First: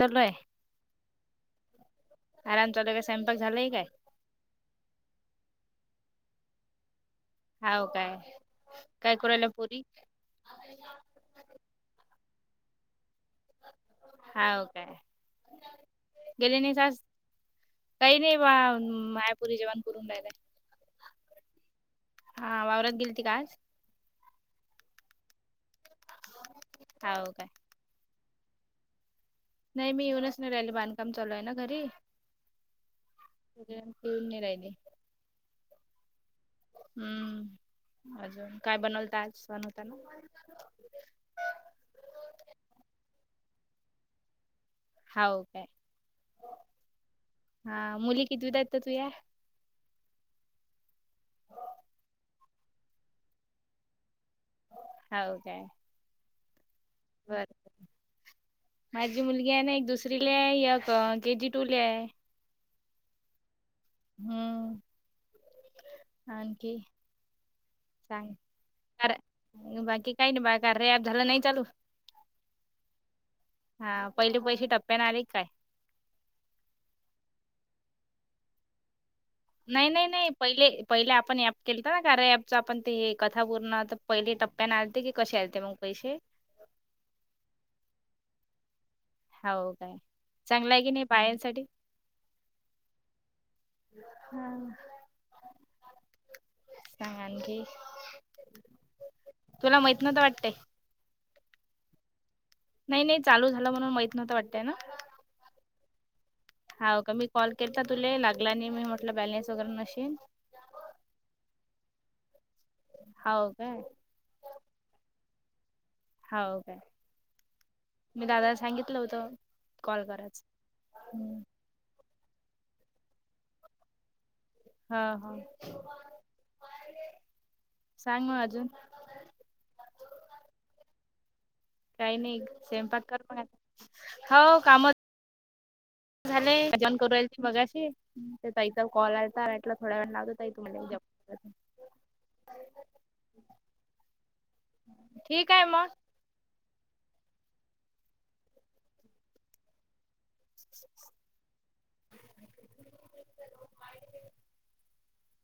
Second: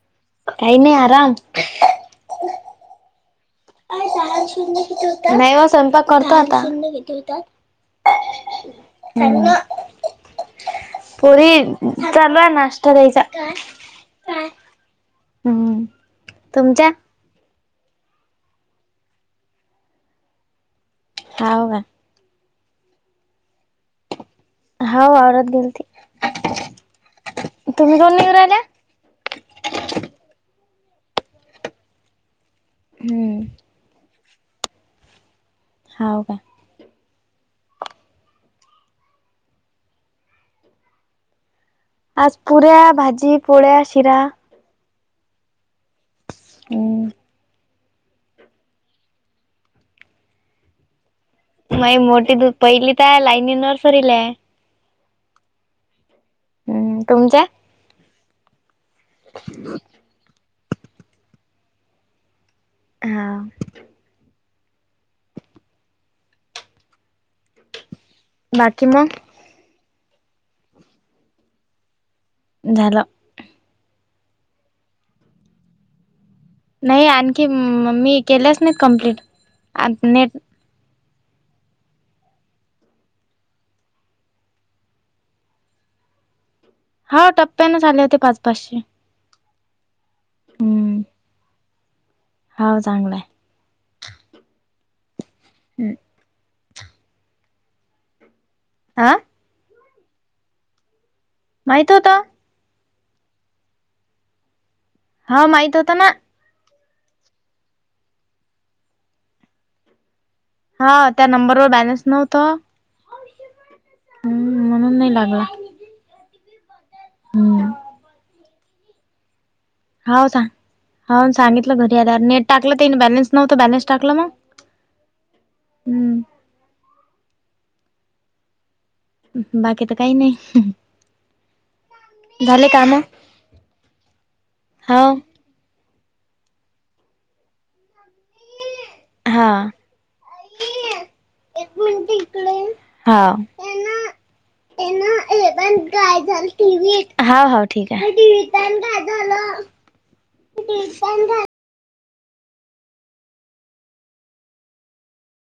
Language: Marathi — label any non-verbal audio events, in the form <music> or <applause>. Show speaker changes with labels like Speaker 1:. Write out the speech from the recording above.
Speaker 1: चालू आहे
Speaker 2: काही नाही आराम.
Speaker 1: आराम चालूये काय स्वयंपाक झालाय काय?
Speaker 2: नाही ओ स्वयंपाक करतो आता.
Speaker 1: हाय ओ काय, काय करु राहिल्या
Speaker 2: हम्म.
Speaker 1: पोरी.
Speaker 2: पोरी चालू आहे नाश्ता द्यायचा. काय काय हम्
Speaker 1: गेले नाहीस
Speaker 2: तुमच्या-
Speaker 1: आज काही नाही बा माया पोरी जेवाण करून राहिल्या.
Speaker 2: हाव का.
Speaker 1: हा वावरात गेलती का आज?
Speaker 2: हाव वावरात गेलते.
Speaker 1: हाव काय.
Speaker 2: तुम्ही काऊन नही येऊ राहील्या.
Speaker 1: नाही मी येऊनच नाही रहिली बांधकाम चालू आहे ना घरी.
Speaker 2: हम्म
Speaker 1: येऊन नई राहिले.
Speaker 2: हाव का.
Speaker 1: हम्म अजून काय बनवलात आज? सण होताना.
Speaker 2: आज पुऱ्या भाजी पोळ्या शिरा.
Speaker 1: हाव काय.
Speaker 2: हम्म.
Speaker 1: हा मुली कितवीत आहे तुझ्या?
Speaker 2: माई मोठी दु पहिलीत आहे. लायनी नर्सरीला आहे.
Speaker 1: हाव काय.
Speaker 2: हम्म
Speaker 1: बर
Speaker 2: तुमच्या?
Speaker 1: माझी मुलगी आहे ना एक दुसरी ला ये एक के जी टू ला आहे.
Speaker 2: हा.
Speaker 1: हम्म आणखी. काय,
Speaker 2: बाकी मग?
Speaker 1: बाकी काही नाही बा कार्या ॲप झाला‌ नाही चालू.
Speaker 2: झाला.
Speaker 1: हा पहिले पैसे टप्प्यान आले की काय.
Speaker 2: नाही आणखी मी केल्याच नाहीत कम्प्लीट.
Speaker 1: नाही नाही नाही पहिले. पहिले आपण ऍप केलंत ना कार्या ऍपच. आपण ते कथा पूर्ण पहिले टप्प्यान आलते की कसे आलते मग पैसे.
Speaker 2: हा टप्प्यानच आले होते पाच-पाचशे.
Speaker 1: हाव काय चांगलं आहे की नाही बायांसाठी.
Speaker 2: हाव चांगलं आहे.
Speaker 1: हा.
Speaker 2: हम्म
Speaker 1: सांग आणखी.
Speaker 2: आं.
Speaker 1: तुला माहित नव्हतं वाटतय.
Speaker 2: माहित होत.
Speaker 1: नाही नाही चालू झाला म्हणून माहित नव्हत वाटतय ना.
Speaker 2: हा माहित होता ना.
Speaker 1: हाव का मी कॉल केलता तुले, लागला नाही मी म्हटलं बॅलेन्स वगैरे नशीन.
Speaker 2: हा त्या नंबरवर बॅलन्स नव्हतं.
Speaker 1: हाव काय.
Speaker 2: हम्म म्हणून नाही लागला.
Speaker 1: हाव काय.
Speaker 2: हम्म.
Speaker 1: मी दादाला सांगितलं होतं. कॉल
Speaker 2: हाव का,
Speaker 1: करायच
Speaker 2: हाव
Speaker 1: हम्म
Speaker 2: सांगीतल घरी आल्यावर, नेट टाकलं तेनी बॅलेन्स नवतं बॅलन्स टाकलं मग.
Speaker 1: हा हा
Speaker 2: हम्म
Speaker 1: सांग मग अजून.
Speaker 2: बाकी तर काही नाही.
Speaker 1: काही नाही
Speaker 2: झाले काम
Speaker 1: स्वयंपाक करत हाय. हाव काम
Speaker 2: हाव
Speaker 1: झालंय, जेवन करु राहिलेती मघाशी. त्या ताईचा कॉल आलता
Speaker 2: हा
Speaker 1: म्हटलं, थोड्या वेळाने लावते ताई तुम्हाले.
Speaker 2: एक इकडे ये, हा, ह्यना ह्यना हे
Speaker 1: ठीक आहे
Speaker 2: बघ
Speaker 1: मग.
Speaker 2: ना काय झाल. टीव्हीत, हा हा ठीक आहे. टीव्हीत पण काय
Speaker 1: <inaudible>